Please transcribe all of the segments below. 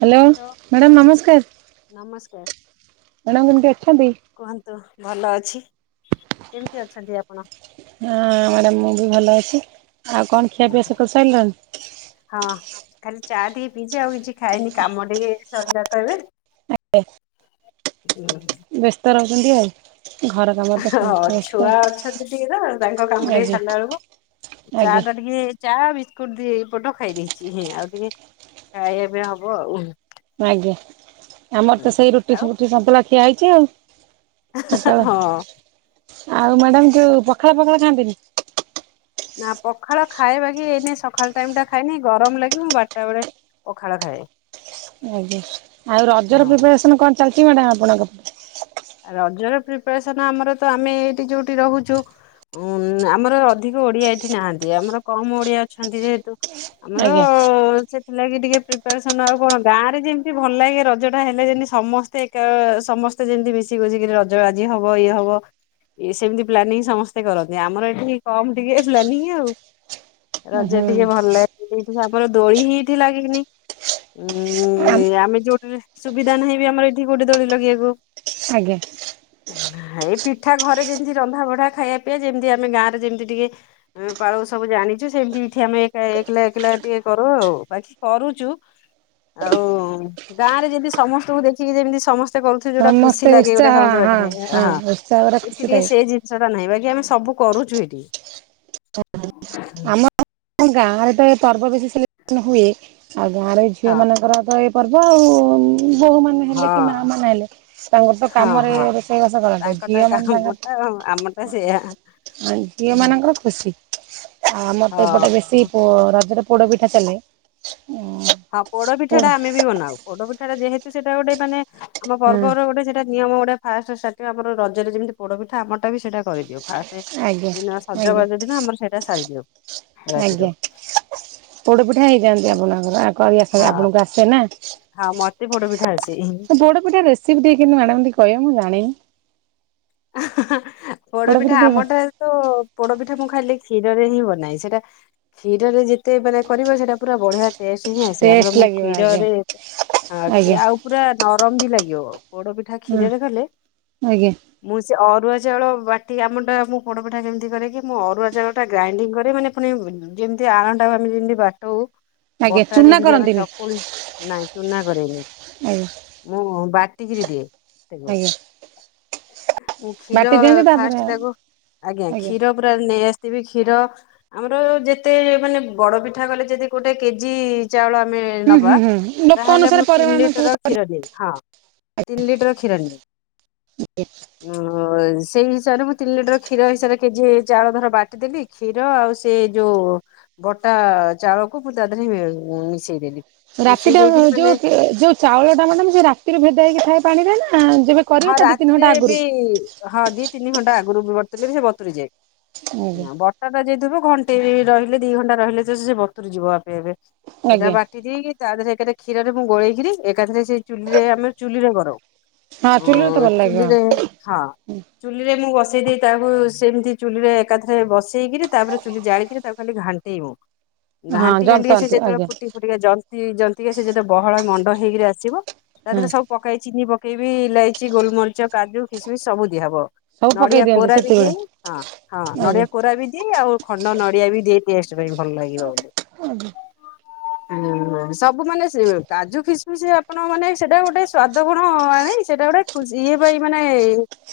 Hello, madam ନମସ୍କାର। ନମସ୍କାର। Madam କେମିତି ଅଛନ୍ତି? କୁହନ୍ତୁ ଭଲ ଅଛି, କେମିତି ଅଛନ୍ତି ଆପଣ? ହଁ ମ୍ୟାଡ଼ାମ ମୁଁ ବି ଭଲ ଅଛି, ଆଉ କଣ ଖିଆ ପିଆ ଓହୋ ସ କରିସାରିଲଣି? ହଁ ଖାଲି ଚା ଟିକେ ପିଇଚି ଆଉ କିଛି ଖାଇନି କାମ ଟିକେ ସରିଲା ତ ଏବେ। [unintelligible] ହୁଁ। ବ୍ୟସ୍ତ ରହୁଛନ୍ତି ଆଉ। ଘର କାମରେ ତ ହଁ ସମସ୍ତେ ବ୍ୟସ୍ତ ଛୁଆ ଅଛନ୍ତି ଟିକେ ତ, ତାଙ୍କ କାମଟା ଟିକେ ଆଜ୍ଞା ସାରିଲା ବେଳକୁ ଚା ଆଜ୍ଞା। ଟା ଟିକେ ଚାହା ବିସ୍କୁଟ ଦି ଏଇପଟ ଖାଇ ଦେଇଛି ଆଉ ଟିକେ ଖାଇ ଏବେ ହବ ଆଉ। ଆଜ୍ଞା ଆମର ତ ସେଇ ରୁଟି, ଆଉ ରୁଟି ସନ୍ତୁଳା ଖିଆ ହେଇଛି ଆଉ। ଆ ଚାଳ ହଁ। ଆଉ ମ୍ୟାଡାାମ ଯୋଉ ପଖାଳ ପଖାଳ ଖାଆନ୍ତିନି? ନା ପଖାଳ ଖାଏ ବାକି ଏଇନା ସକାଳ ଟାଇମ୍ ଟା ଖାଇନି, ଗରମ ଲାଗି ମୁଁ ବାରଟା ବେଳେ ପଖାଳ ଖାଏ। ଆଜ୍ଞା, ଆଉ ରଜର ହଁ। ପ୍ରିପାରେସନ କଣ ଚାଲିଛି ମ୍ୟାଡାମ ଆପଣଙ୍କର? ରଜରେ ପ୍ରିପାରେସନ ଆମର ତ ଆମେ ଏଇଠି ଯୋଉଠି ରହୁଚୁ ଉଁ ଆମର ଅଧିକ ଓଡିଆ ଏଠି ନାହାନ୍ତି, ଆମର କମ ଓଡିଆ ଅଛନ୍ତି ଯେହେତୁ। ଆମର ଆଜ୍ଞା ସେ ଥିଲାଗି ଟିକେ ପ୍ରିପାରେସନ ଆଉ କଣ, ଗାଁରେ ଯେମିତି ଭଲ ଲାଗେ ରଜଟା ହେଲେ ଯେମିତି ସମସ୍ତେ ସ୍ତେ ଏକ ସମସ୍ତେ ଯେମିତି ମିଶି ବୁଝିକରି ରଜ ବାଜ ହବ ଇଏ ହବ। ଇଏ ସେମିତି ପ୍ଲାନିଂ ସମସ୍ତେ କରନ୍ତି, ଆମର ଏଠି କମ ଟିକେ ପ୍ଲାନିଂ ଆଉ। ରଜ ହୁଁ। ଟିକେ ଭଲ ଲାଗେ ତାପର ଦୋଳି ହେଇଥିଲା କିିନି ଉଁ ଆମେ ଯୋଉଁଠି ସୁବିଧା ନାହିଁ ବି ଆମର ଏଠି ଗୋଟେ ଦୋଳି ଲଗେଇବାକୁ। ଆଜ୍ଞା। ହେଇ ପିଠା ଘରେ ଯେମିତି ରନ୍ଧା ବଢା ଖାଇବା ପିଇବା, ଯେମତି ଆମେ ଗାଁରେ ଯେମିତି ଟିକେ ପାଳଉ ସବୁ ଜାଣିଛୁ ସେମିତି ଏଠି ଆମେ ଏକ ଏକଲା ଏକଲା ଟିକେ କରଉ ବାକି କରୁଛୁ। ଆଉ ଗାଁ ରେ ଯଦି ସମସ୍ତଙ୍କୁ ଦେଖିକି ଯେମିତି ସମସ୍ତେ କରୁଥି ଖୁସି ସମସ୍ତେ ଲାଗେ ଗୋଟେ ଉତ୍ସାହ ସମସ୍ତଙ୍କ ହଁ ପାଖରେ ହଁ ଉତ୍ସାହରେ ଖୁସି ଏଠି ଟିକେ ଥାଏ। ସେ ଜିନି ସେଟା ନାହିଁ ବାକି ଆମେ ସବୁ କରୁଛୁ ଏଠି। ଆମ ଗାଁରେ ତ ପର୍ବ ବେଶୀ ହୁଏ ଆଉ ଗାଁରେ ଝିଅ ହଁ ମାନଙ୍କର ତ ଏଇ ପର୍ବ, ଆଉ ବୋହୂ ମାନେ ହଁ ହେଲେ କି ମା ମାନେ ହେଲେ ତାଙ୍କର ତ ହଁ କାମରେ ହଁ ରୋଷେଇବାସ କରନ୍ତି, ଝିଅ ମାନେ ତାଙ୍କର ହଁ ଆମର ଟା ସେଇଆ। ଆ ଝିଅ ମାନଙ୍କର ଖୁସି। ଆମର ହଁ ତ ଏପଟେ ବେଶୀ ହଁ ପୋ ରଜରେ ପୋଡ଼ ପିଠା ଚାଲେ। ହଁ ପୋଡ ପିଠାଟା ଆମେ ବି ବନାଉ, ପୋଡ ପିଠାଟା ଯେହେତୁ ସେଇଟା ଗୋଟେ ମାନେ ଆମ ହଁ ପର୍ବର ଗୋଟେ ସେଟା ନିୟମ ଗୁଟା ଫାଷ୍ଟ ଷ୍ଟାଟିଙ୍ଗ ଆମର ରଜରେ ଯେମିତି ପୋଡ଼ ପିଠା, ଆମଟା ବି ସେଇଟା କରିଦିଉ। ଫାଷ୍ଟ ଆଜ୍ଞା ଦିନ ଆଜ୍ଞା ସଜବାଜ ଦିନ ଆମର ସେଇଟା ସାରି ଦିଉ। ଆଜ୍ଞା ପୋଡ ପିଠା ହେଇଯାନ୍ତି ହଁ ଆପଣଙ୍କର ୟାଙ୍କ ୟେ ଆସିବେ ଆପଣଙ୍କ ଆସେ ନା। ହାଁ ମତେ ପୋଡ଼ ପିଠା ଆସେ। ପୋଡ଼ପିଠା ରେସିପି ଟା କେମିତି ଟିକେ ଆଣନ୍ତେ କହିବେ ମୁଁ ଜାଣିନି। ଆ ହାଁ ଆ ପୋଡ ପିଠା ପୋଡପିଠା ଟିକେ ଆମଟା ତ ପୋଡ଼ପିଠା ମୁଁ ଖାଲି କ୍ଷୀରରେ ହିଁ ବନାଏ, ସେଇଟା କ୍ଷୀରରେ ଯେତେ ମାନେ କରିବ ସେଟା ପୁରା ବଢ଼ିଆ ଟେଷ୍ଟ ହିଁ ଆସେ, ଟେଷ୍ଟ ଆମର ମୁଁ ଲାଗିବ ଆଜ୍ଞା କ୍ଷୀରରେ ଆଜ୍ଞା ଆଉ ପୁରା ନରମ ବି ଲାଗିବ, ପୋଡ଼ପିଠା ହଁ କ୍ଷୀରରେ କଲେ ଆଜ୍ଞା ମୁଁ ସେ ଅରୁଆ ଚାଉଳ ବାଟି ଆମଟା ମୁଁ ପୋଡପିଠା ଯେମିତି କରେ କି? ମୁଁ ଅରୁଆ ଚାଉଳଟା ଗ୍ରାଇଡିଙ୍ଗ କରେ ମାନେ ପୁଣି ଯେମତି ଆରଟ ଆମେ ଯେମିତି ବାଟଉ ଆଜ୍ଞା ବଟା ଚୁନା ଯେମିତି ଆମେ କରନ୍ତିନି ଚକୁଳି ନାଇଁ ଚୁନା କରେନି। ଆଜ୍ଞା ମୁଁ ବାଟି କିରି ଦିଏ। ତାକୁ ଆଜ୍ଞା ମୁଁ କ୍ଷୀର ବାଟି ଦିଅନ୍ତି ତାପରେ ଫାଷ୍ଟ ତାକୁ- ଆଜ୍ଞା, କ୍ଷୀର ପୁରା ନେଇ ଆସିଥିବି କ୍ଷୀର। ଆମର ଯେତେ ମାନେ ବଡ ପିଠା କଲେ ଯଦି ଗୋଟେ କେଜି ଚାଉଳ ଆମେ ହୁଁ ହୁଁ ନେବା ହୁଁ ଲୋକ ତାହେଲେ ଅନୁସାରେ ମୁଁ ତିନି ଲିଟର ପରିମାଣ କ୍ଷୀର ଦେବି ହଁ। ତିନି ଲିଟର କ୍ଷୀର ଦେବି। [unintelligible] ହୁଁ ହଁ ସେଇ ହିସାବରେ ମୁଁ ତିନି ଲିଟର କ୍ଷୀର ହିସାବରେ କେଜି ଚାଉଳ ଧର ବାଟି ଦେଲି। କ୍ଷୀର ଆଉ ସେ ଯୋଉ ବଟା ଚାଉଳକୁ ମୁଁ ତା ଦେହରେ ମିଶେଇ ଦେଲି। ମିଶେଇ ରାତିଟା ଦେଇକିରି ଯୋଉ ମାନେ ଯୋଉ ଚାଉଳଟା ମେଡ଼ମ୍ ସେ ରାତିରୁ ଭେଦା ହେଇକି ଥାଏ ପାଣିରେ ନା ଯେବେ କରିବେ ହଁ ତା ଦି ତିନି ଘଣ୍ଟା ରାତିରେ ବି ଆଗରୁ ହଁ ଦି ତିନି ଘଣ୍ଟା ଆଗରୁ ବତୁରିଲେ ବି ସେ ବତୁୁରି ଯାଏ। ଆଜ୍ଞା ଟା ଯାଇଥିବ ଘଣ୍ଟେ ରହିଲେ ଦି ଘଣ୍ଟା ରହିଲେ ତ ସେ ବତୁରି ଯିବ ଆପେ ଆପେ। ସେଇଟା ଆଜ୍ଞା ବାକି ସିଝେଇ କି ତା ଦେହରେ ଏକାରେ କ୍ଷୀରରେ ମୁଁ ଗୋଲେଇ କରି ଏକାଥରେ ସେଇ ଚୁଲିରେ, ଆମେ ଚୁଲିରେ କରୁ। ଚୁଲିରେ ତ ହଁ ଭଲ ଲାଗିବ ଚୁଲିରେ ହଁ। ଚୁଲିରେ ମୁଁ ବସେଇ ଦେଇ ତାକୁ ସେମିତି ଚୁଲିରେ ଏକାଥରେ ବସେଇ କିରି ତାପରେ ଚୁଲି ଜାଳି କରି ତାକୁ ଖାଲି ଘାଣ୍ଟ ଣ୍ଟିବୁ, ହଁ ଘାଣ୍ଟିି ଘାଣ୍ଟିିକା ସେ ଜନ୍ତନ୍ତି ଯେତେବେଳେ ଆଜ୍ଞା ଫୁଟି ଟିକେ ଜନ୍ତି ଜନ୍ତିିକ ସେ ଯେତେ ବହଳ ମଣ୍ଡ ହେଇକି ଆସିବ। ତା ହଁ ଦେହ ସବୁ ପକେଇ ଚିନି ପକେଇ ବି ଇଲାଇଚି, ଗୋଲ ମରିଚ, କାଜୁ, କିସମିସ ସବୁ ଦିଆ ହେବ। ସବୁ ପକେଇ ନଡିଆ ଦିଅନ୍ତି କୋରା ବି ଦିଏ, ସେତିକିବେଳେ ହଁ ହଁ ଆଜ୍ଞା ନଡିଆ କୋରା ବି ଦିଏ ଆପଣ ଖଣ୍ଡ ନଡିଆ ବି ଦେଇ ଦିଏ ଟେଷ୍ଟ ଲାଗି ଭଲ ଲାଗିବ ବୋଲି। ଉହୁଁ ହୁଁ ସବୁ ମାନେ ସେ କାଜୁ, କିସମିସି ଆପଣ ମାନେ ସେଟା ଗୋଟେ ସ୍ଵାଦ ଗୁଣ। ନାଇ ସେଇଟା ଗୋଟେ ଖୁସି, ଇଏ ଭାଇ ମାନେ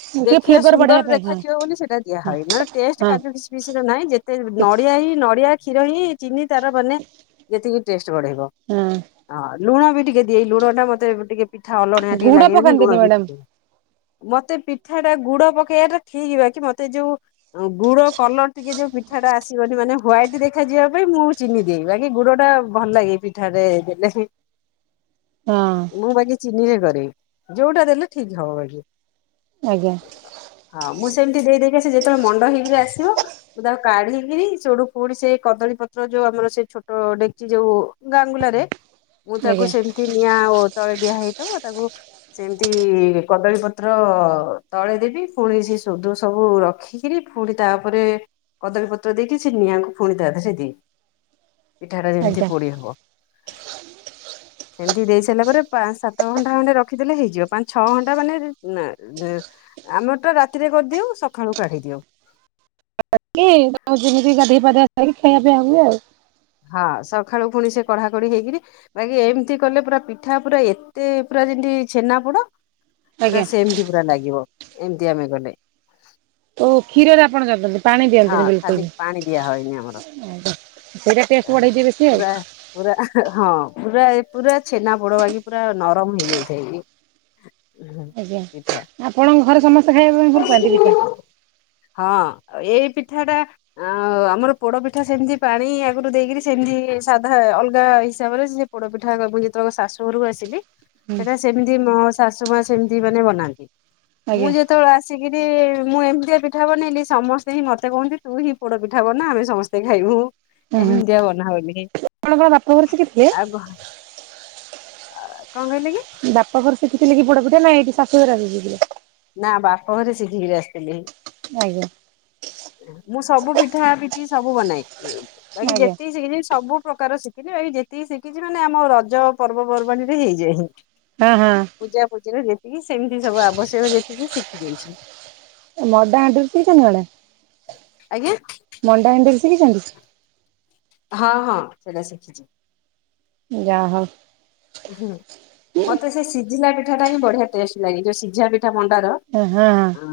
ଟିକେ ଦେଖିବା ଫ୍ଲେଭର ବଢେଇବା ସୁନ୍ଦର ପାଇଁ ହଁ ଦେଖାଯିବ ବୋଲି ସେଟା ଦିଆ ହୁଏ, ନ ହଁ ହେଲେ ଟେଷ୍ଟ ନଡିଆ ହିଁ, ନଡିଆ କ୍ଷୀର ହିଁ। ଚିନି ତାର ବନେ ଯେତିକି ଟେଷ୍ଟ ବଢେଇବ, ହଁ ଲୁଣ ବି ଟିକେ ଏଇ ଲୁଣ ଟା ମତେ ଟିକେ ମିଠା ଅଲନିଆ ଟିକେ ଗୁଡ ଲାଗେ ବୋଲି ପକାନ୍ତିନି ଲୁଣ ମ୍ୟାଡାମ ମତେ ପିଠା ଟା ଗୁଡ ପକେଇବା ଠିକ୍ ବାକି ମତେ ଯୋଉ ଗୁଡ କଲର ଟିକେ ଯୋଉ ପିଠା ଟା ଆସିବନି ମାନେ ହ୍ୱାଇଟ ଦେଖାଯିବା ପାଇଁ ମୁଁ ଚିନି ଦେଇକି ବାକି ଗୁଡ଼ ଟା ଭଲ ଲାଗେ ମିଠା ରେ - ହଁ। ମୁଁ ଵାକି ଚିନି ରେ କରେ ବି ଯୋଉଟା ଦେଲେ ଠିକ ହବ ଭାଇ। ଆଜ୍ଞା। ହଁ ମୁଁ ସେମିତି ଦେଇ ଦେଇ ଆସିବି ଯେତେ ବେଳେ ମଣ୍ଡ ହେଇକି ଆସିବ ତାକୁ କାଢିକିରି ସେଢୁ ପୁଣି ସେ କଦଳୀ ପତ୍ର ଯୋଉ ଆମର ସେ ଛୋଟ ଡେକ୍ଚୀ ଯୋଉ ଗାଙ୍ଗୁଲା ରେ ମୁଁ ଆଜ୍ଞା ତାକୁ ସେମିତି ନିଆଁ ତଳେ ଦିଆ ହେଇ ଥିବ ତାକୁ ସେମିତି କଦଳୀ ପତ୍ର ତଳେ ଦେବି ପୁଣି ସେ ସୋଦୁଅ ସବୁ ରଖି ରି ପୁଣି ତାପରେ କଦଳୀ ପତ୍ର ଦେଇକି ସେ ନିଆଁଙ୍କୁ ପୁଣି ତା ଦିହରେ ଦେଇ ଦେବୀ। ପିଠା ଟା ଆଜ୍ଞା ଯେମିତି ପୋଡି ହବ। ସେମିତି ଦେଇ ସାରିଲା ପରେ ପାଞ୍ଚ ସାତ ଘଣ୍ଟା ଖଣ୍ଡେ ର ରଖିଦେଲେ ହେଇଯିବ ପାଞ୍ଚ ଛ ଘଣ୍ଟା ମାନେ ନା ଆମର ଟା ରାତିରେ କରିଦିଉ ସକାଳୁ କାଢି ଦିଉ। କି ଯେମିତି ଗାଧୋଇ ପାାଧେଇ ଆସି ଖାଇବା ପିଇବା ହୁଏ ଆଉ। ହଁ ସକାଳୁ ପୁଣି ସେ କଢା କଢି ହେଇକିରି ବାକି ଏମିତି କଲେ ପୁରା ପିଠା ପୁରା ଏତେ ପୁରା ଯେମତି ଛେନା ପୋଡ। ପୁରା ଆଜ୍ଞା। ସେମିତି ପୁରା ଲାଗିବ ଏମତି ଆମେ କଲେ। ଓ କ୍ଷୀରରେ ଆପଣ ଜ ପାଣି ହଁ ଦିଅନ୍ତିନି ବେଶୀ ଖାଲି ପାଣି ଦିଆ ହଏନି ଆମର ବିଲକୁଲ ପୁରା ପୁରା ହଁ ପୁରା ପୁରା ଛେନା ପୋଡ ବାକି ପୁରା ନରମ ହେଇଯାଇଥାଏ କି ଆଜ୍ଞା ଆପଣଙ୍କ ଘରେ ସମସ୍ତେ ଖାଇବା ପାଇଁ ଭଲ ପାଆନ୍ତି କି? ହଁ ଏଇ ପିଠା ଟା ଆଉ ଆମର ପୋଡ ପିଠା ସେମିତି ପାଣି ଆଗରୁ ଦେଇକରି ସେମିତି ସାଧା ଅଲଗା ହିସାବରେ ସେ ପୋଡ ପିଠା କରିବି ମୁଁ ଯେତେ ବେଳେ ମୁଁ ଶାଶୁଘରୁ ଆସିବି ହୁଁ ସେଟା ସେମିତି ମୋ ଶାଶୁ ମା ସେମିତି ମାନେ ବନାନ୍ତି। ମୁଁ ଆଜ୍ଞା। ଯେତେବେଳେ ଆସିକିରି ମୁଁ ଏମିତିଆ ପି ପିଠା ବନେଇଲେ ସମସ୍ତେ ହିଁ ମତେ କହନ୍ତି ତୁ ହିଁ ପୋଡ ପିଠା ବନା ଆମେ ସମସ୍ତେ ଖାଇବୁ। ହୁଁ ହୁଁ ଏମତିଆ ବନା ହଉନି। ଆପଣ କଣ ବାପା ଘରୁ ଶିଖିଥିଲେ? ଆ କହ କଣ କହିଲେ କି? ବାପା ଘର ଶିଖି ଥିଲେ କି ପୋଡ଼ ପିଠା ନା ଏଇଠି ଶାଶୁ ଘରେ ରହି ନା ବାପ ଘରେ ସିଖିକି ଆସିଥିଲି। ଆଜ୍ଞା। ମୁଁ ସବୁ ପିଠା ପିଠି ଆଜ୍ଞା ଜେତିକି ଶିଖିଚି ମାନେ ଆମ ରଜ ପର୍ବ ପର୍ବାଣୀ ରେ ହେଇଯାଏ। ହଁ ହଁ। ପୂଜା ପୂଜିରେ ଯେତିକି ସେମିତି ସବୁ ଆବଶ୍ୟକ ଯେତିକି ଶିଖି ଯାଇଚି। ଏ ମଡ଼ ହାଣ୍ଡିରୁ [unintelligible] ଆଜ୍ଞା। ମଣ୍ଡା ହାଣ୍ଡି ଶିଖି ଛନ୍ତି। ହଁ ହଁ ସେଟା ଶିଖିଛି। ଯା ହଉ। ହୁଁ ମତେ ସେ ସିଝିଲା ପିଠା ଟା ହିଁ ବଢିଆ ଟେଷ୍ଟ ଲାଗେ ଯୋଉ ସିଝା ପିଠା ମଣ୍ଡାର। ହଁଁ। [unintelligible] ହଁ।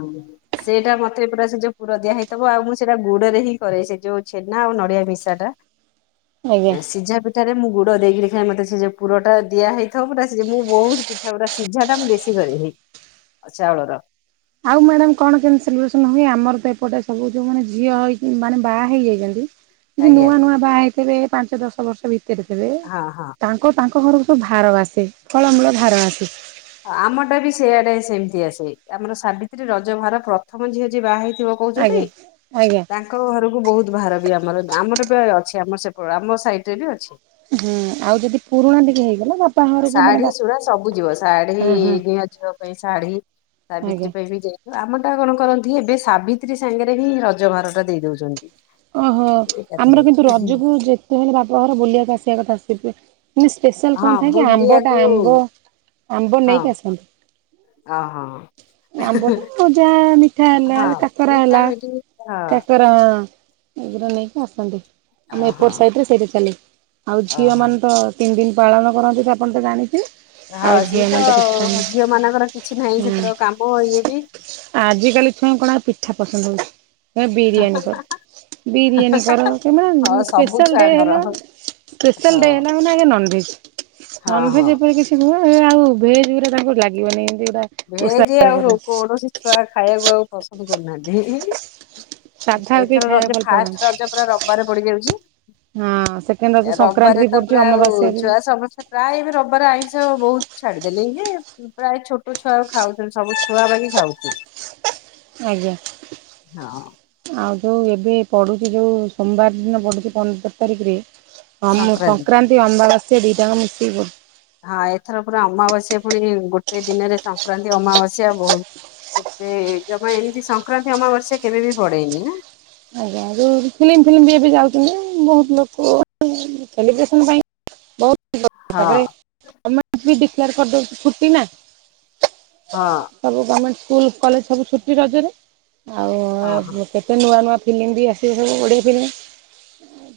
ସେଇଟା ମତେ ପୁରା ସେ ଯୋଉ ପୁର ଦିଆ ହେଇଥିବ ଆଉ ମୁଁ ସେଇଟା ଗୁଡରେ ହିଁ କରେ ସେ ଯୋଉ ଛେନା ଆଉ ନଡିଆ ମିଶାଟା। ଆଜ୍ଞା। ସିଝା ପିଠା ରେ ମୁଁ ଗୁଡ଼ ଦେଇକିରି ଖାଏ ମତେ ସେ ଯୋଉ ପୁର। ଦିଆ ହେଇଥିବ ପୁରା ସେ ମୁଁ ବହୁତ ପିଠା ପୁରା ସିଝା ଟା ମୁଁ ବେଶୀ କରିବି ଚାଉଳର। ଆଉ ମ୍ୟାଡ଼ାମ୍ କଣ କେମିତି ସେଲିବ୍ରେସନ ହୁଏ ଆମର ତ ଏପଟେ ସବୁ ଯୋଉ ମାନେ ଝିଅ ଇ ମାନେ ବାହା ହେଇଯାଇଛନ୍ତି। ଯିଏ ଆଜ୍ଞା ନୂଆ ନୂଆ ବାହା ହେଇଥିବେ ପାଞ୍ଚ ଦଶ ବର୍ଷ ଭିତରେ ଥିବେ। ହଁ ହଁ। ତାଙ୍କ ଘରକୁ ତ ଭାର ଆସେ ଫଳମୂଳ ଭାର ଆସେ। ଆମ ଟା ବି ସିଆଡେ ସେମିତି ଆସେ ଆମର ସାବିତ୍ରୀ ରଜ ଭାର ପ୍ରଥମ ଝିଅ ଯିଏ ବାହା ହେଇଥିବ। କହୁଛ ତାଙ୍କ ଆଜ୍ଞା [unintelligible] ଆଜ୍ଞା ତାଙ୍କ ଘରକୁ ବହୁତ ଭାର ବି ଆମର ଆମର ବି ଅଛି ଆମ ସେ ଆମ ସାଇଡ୍ ରେ ବି ଅଛି। ହୁଁ ଆଉ ଯଦି ପୁରୁଣା ଟିକେ ହେଇଗଲା ବାପା ଘରକୁ ମାନେ ଶାଢୀ ସୁଢା ସବୁ ବାପା-। ଯିବ ଶାଢୀ ହଁ ହଁ ନୂଆ ଝିଅ ପାଇଁ ଶାଢୀ ସାବିତ୍ରୀ ଆଜ୍ଞା ପାଇଁ ବି ଯାଇ। ଆମ ଟା କଣ କରନ୍ତି ଏବେ ସାବିତ୍ରୀ ସାଙ୍ଗରେ ହିଁ ରଜ ଭାରଟା ଦେଇ ଦଉଛନ୍ତି। ଓହୋ ଆମର କିନ୍ତୁ ଏକାଥରେ ରଜକୁ ଯେତେ ହେଲେ ବାପଘର ବୁଲିବାକୁ ଆସିବା କଥା ଆସିବେ। ମାନେ ସ୍ପେଶାଲ ହଁ କଣ ଥାଏ କି ଆମ୍ବ ଟା ବୁଲିବାକୁ ଆମ୍ବ ଆମ୍ବ ନେଇକି ଆସନ୍ତି। ହଁ ହଁ। ପୂଜା ମିଠା ହେଲା କାକରା ମିଠା ହେଲା ମିଠି ହଁ କାକରା। ଏଇରା ନେଇକି ଆସନ୍ତି ଆମ ଓହୋ ଏପଟ ସାଇଡ୍ ରେ ସେଇରା ଚାଲେ ଆଉ ଝିଅ ଓହୋ ମାନେ ତ। ତିନି ଦିନ ପାଳନ କରନ୍ତି ତ ଆପଣ ତ ଜାଣିଥିବେ। ଆଉ ହଁ ସେଇଏ ଝିଅମାନେ ତ କିଛି କାମ ଝିଅ ମାନଙ୍କର କିଛି ନାହିଁ ହୁଁ ସେଥିର କାମ ଇଏ ବି। ଆଜିକାଲି ଛୁଆଙ୍କୁ କଣ ଆଉ ପିଠା ପସନ୍ଦ ହଉଛି ଏ ବିରିୟାନୀ କର। ବିରିୟାନୀ କର କିମ୍ବା ହଁ ସବୁ ସ୍ପେଶାଲ୍ ଡେ ଛୁଆଙ୍କର ହେଲା ହଁ ମାନେ। ସ୍ପେଶାଲ୍ ହଁ ଡେ ହେଲା ମାନେ ଆଗ ନନଭେଜ୍ ନନଭେଜ୍ ହଁ ଯେପରିକି। ଆଉ ଭେଜ୍ ବି ରା ତାଙ୍କୁ ଲାଗିବନି ଏମିତି ଗୁରା। ଓଷା ଭେଜ୍ ଯେ ଆଉ କଲେ କୌଣସି ଛୁଆ ଖାଇବାକୁ ଆଉ ପସନ୍ଦ କରୁନାହାନ୍ତି। ସାଧା ଆଉ କେହି ଏଥର ରଜ ଖାଇବାକୁ ଭଲ ଫାଷ୍ଟ ପାଉନାହାନ୍ତି ରଜ ପରା ରବିବାରେ ପଡି ଯାଉଛି। ହଁ ସେକେଣ୍ଡ ରଜ ସଂକ୍ରାନ୍ତି ରବିବାରେ ବି ତ ପଡୁଛି ପୁରା ଆଉ ଅମାବାସ୍ୟା ବି ଛୁଆ ସମସ୍ତ। ପ୍ରାୟ ଏବେ ରବିବାର ଆଇଁଷ ବହୁତ ଛାଡିଦେଲେ ଇଏ ପ୍ରାୟ ଛୋଟ। ଛୋଟ ଛୁଆ ଖାଉଛନ୍ତି ସବୁ ଛୁଆ ପାଇଁ ଖାଉଛି଼ ଆଜ୍ଞା। ହଁ ଆଉ ଯୋଉ ଏବେ ପଡୁଛି ଯୋଉ ସୋମବାର ଦିନ ପଡୁଛି ପନ୍ଦର ତାରିଖରେ। ସଂକ୍ରାନ୍ତି ଅମାବାସ୍ୟା ଦିଇଟାଙ୍କ ମିଶିକି ପଡୁଛି। ହଁ ଏଥର ପୁରା ଅମାବାସ୍ୟା ପୁଣି ଗୋଟେ ଦିନରେ ସଂକ୍ରାନ୍ତି ଅମାବାସ୍ୟା ବହୁତ। ଏତେ ଜମା ଏମିତି ସଂକ୍ରାନ୍ତି ଅମାବାସ୍ୟା କେବେ ବି ପଡେନି ନା। ଆଜ୍ଞା ଯୋଉ ଫିଲ୍ମ ଫିଲିମ୍ ବି ଏବେ ଯାଉଛନ୍ତି ବହୁତ ଲୋକ। ସେଲିବ୍ରେସନ ପାଇଁ ବହୁତ। ହଁ ତାପରେ ଗଣ୍ଟ ଡିକୟାର କରିଦଉଛି ଛୁଟି ନା [inaudible] [inaudible] ହଁ। ସବୁ ଗମେଣ୍ଟ ସ୍କୁଲ କଲେଜ ସବୁ ଛୁଟି ରଜରେ ହଁ ହଁ ଆଉ କେତେ ନୂଆ ନୂଆ। ଫିଲ୍ମ ବି ଆସିବ ସବୁ ଓଡିଆ ଫିଲ୍ମ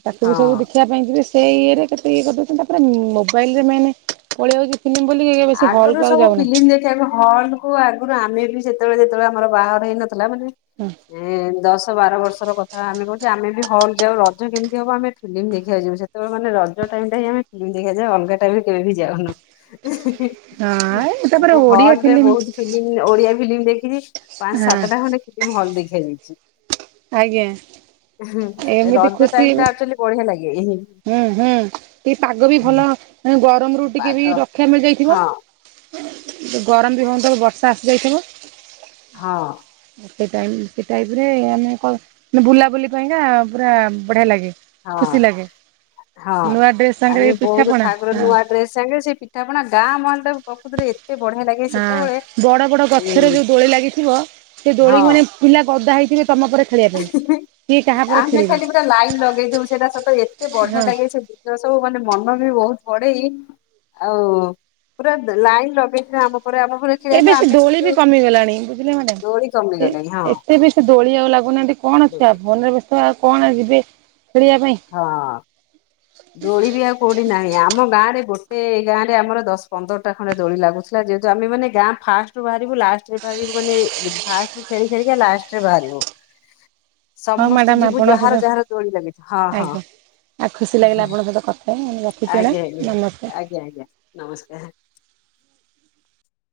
ତାକୁ ବି ସବୁ ଦେଖ। ହଁ ଦେଖିବା ପାଇଁ ଯିବେ ସେ ଇଏରେ କେତେ ଇଏ କରିଦେଉଛନ୍ତି ତାପରେ ମୋବାଇଲ ରେ ମେନେ ପଳେଇଆଉଛି। ଫିଲ୍ମ ବୁଲି ବେଶି ହଲ୍ ଆଗରୁ କୁ ଆଉ ସବୁ ଯାଉନା। ଫିଲ୍ମ ହଲ କୁ ଆଗରୁ ଆମେ ବି ସେତେବେଳେ ଯେତେବେଳେ ଆମର ବାହାର ହେଇନଥିଲା ମାନେ। ହୁଁ। ଏ ଦଶ ବାର ବର୍ଷର କଥା ଆମେ କହୁଛେ ଆମେ ବି ହଲ୍ ଯାଉ ରଜ କେମିତି ହବ ଆମେ ଫିଲ୍ମ ଦେଖିଆ ଯିବୁ କେବଳ ମାନେ ରଜ ଟାଇମ ଟାହିଁ ଆମେ ଫିଲ୍ମ ଦେଖିଯାଉ ଅଲଗା ଟାଇମ କେବେ ବି ଯାଉନୁ। ହଁ ତାପରେ ସବୁ ଓଡିଆ ହଲ ରେ ଫିଲ୍ମ ବହୁତ ଫିଲ୍ମ ଓଡିଆ ଫିଲ୍ମ ଦେଖିଛି ପାଞ୍ଚ ହଁ ସାତଟା ଖଣ୍ଡେ ଫିଲ୍ମ ହଲ ଦେଖିଆକୁଯାଇଛି। ଆଜ୍ଞା ଏମିତି ରଜ ଖୁସି ଟାଇମ ଆକଚୁଲି ବଢିଆ ଲାଗେ। ହୁଁ ହୁଁ ଟିକେ ପାଗ ବି ଭଲ ଗରମ ରୁ ଟିକେ ବି ପାଗ ରକ୍ଷା ମିଳି ଯାଇଥିବ। ହଁ ଗରମ ବି ହଉନଥିବ ବର୍ଷା ଆସି ଯାଇଥିବ। ହଁ। ସେ ଟାଇପ ରେ ଆମେ ବୁଲାବୁଲି ପାଇଁକା ପୁରା ବଢିଆ ଲାଗେ। ହଁ ଖୁସି ଲାଗେ। ହଁ ନୂଆ ଡ୍ରେସ୍ ସାଙ୍ଗରେ ଆମେ ବହୁତ ପିଠାପଣା ଠାକୁର ହଁ ନୂଆ ସାଙ୍ଗେ ସେ ପିଠାପଣା ଗାଁ ମହଲଟାକୁ ପ୍ରକୁତ ରେ ଏ ହଁ ବଡ ବଡ ଗଛରେ ଯୋଉ ଦୋଳି ଲାଗିଥିବ ସେ ଦୋଳିକୁ ମାନେ ହଁ। ପିଲା ଗଦା ହେଇଥିବେ ତମ ପରେ ଖେଳିବା ପାଇଁ କିଏ କାହା ପରେ ଆମେ ଖେଳିବେ ଖାଲି ପୁରା ଲାଇନ୍ ଲଗେଇ ଦଉ ସେଇଟା ସତ ଏତେ ବଢିଆ ହଁ ଲାଗେ ସେ ସବୁ ମାନେ ମନ ବି ବହୁତ ବଢେଇ ଆଉ ପୁରା ଲାଇନ ଲଗେଇଥିଲା ଆମ ପରେ ଆମ ପରେ ଖେଳିବାକୁ ଏବେ ସେ ଆମେ ଦୋଳି ବି ଯୋଉ କମିଗଲାଣି ବୁଝିଲେ ମ୍ୟାଡାମ ଦୋଳି କମିଗଲେଣି ହଁ ସେ ଏତେ ବି ସେ ଦୋଳି ଆଉ ଲାଗୁନାହାନ୍ତି କଣ ଛୁଆ ଦୋଳି [unintelligible] ବ୍ୟସ୍ତ କଣ ଯିବେ ଖେଳିବା ପାଇଁ। ହଁ। [inaudible] ଦୋଳି ବି ଆଉ କଉଠି ନାହିଁ ଆମ ଗାଁ ରେ ଗୋଟେ ଗାଁରେ ଆମର ଦଶ ପନ୍ଦରଟା ଖଣ୍ଡେ ଦୋଳି ଲାଗୁଛି। ଯେହେତୁ ଆମେ ମାନେ ଗାଁ ଫାଷ୍ଟରୁୁ ବାହାରୁ ଲାଷ୍ଟରେ ବାହାରିବୁ ମାନେ ଫାଷ୍ଟୁ ଖେଳି ଖେଳିକା ଲାଷ୍ଟରେ ବାହାରିବୁ। [inaudible] ହଁ ସମସ୍ତେ ମ୍ୟାଡ଼ାମ ଯିବୁ ଆପଣଙ୍କ ଯାହାର ସହିତ ଯାହାର ଦୋଳି ଲାଗିଛି। ହଁ ହଁ ଆଜ୍ଞା ଆଉ ଖୁସି ଲାଗିଲା ଆପଣଙ୍କ ସହିତ କଥା ହେଇ ରଖିଛି ଆଜ୍ଞା ଆଜ୍ଞା ମାଡାମ ନମସ୍କାର। ଆଜ୍ଞା ଆଜ୍ଞା ନମସ୍କାର।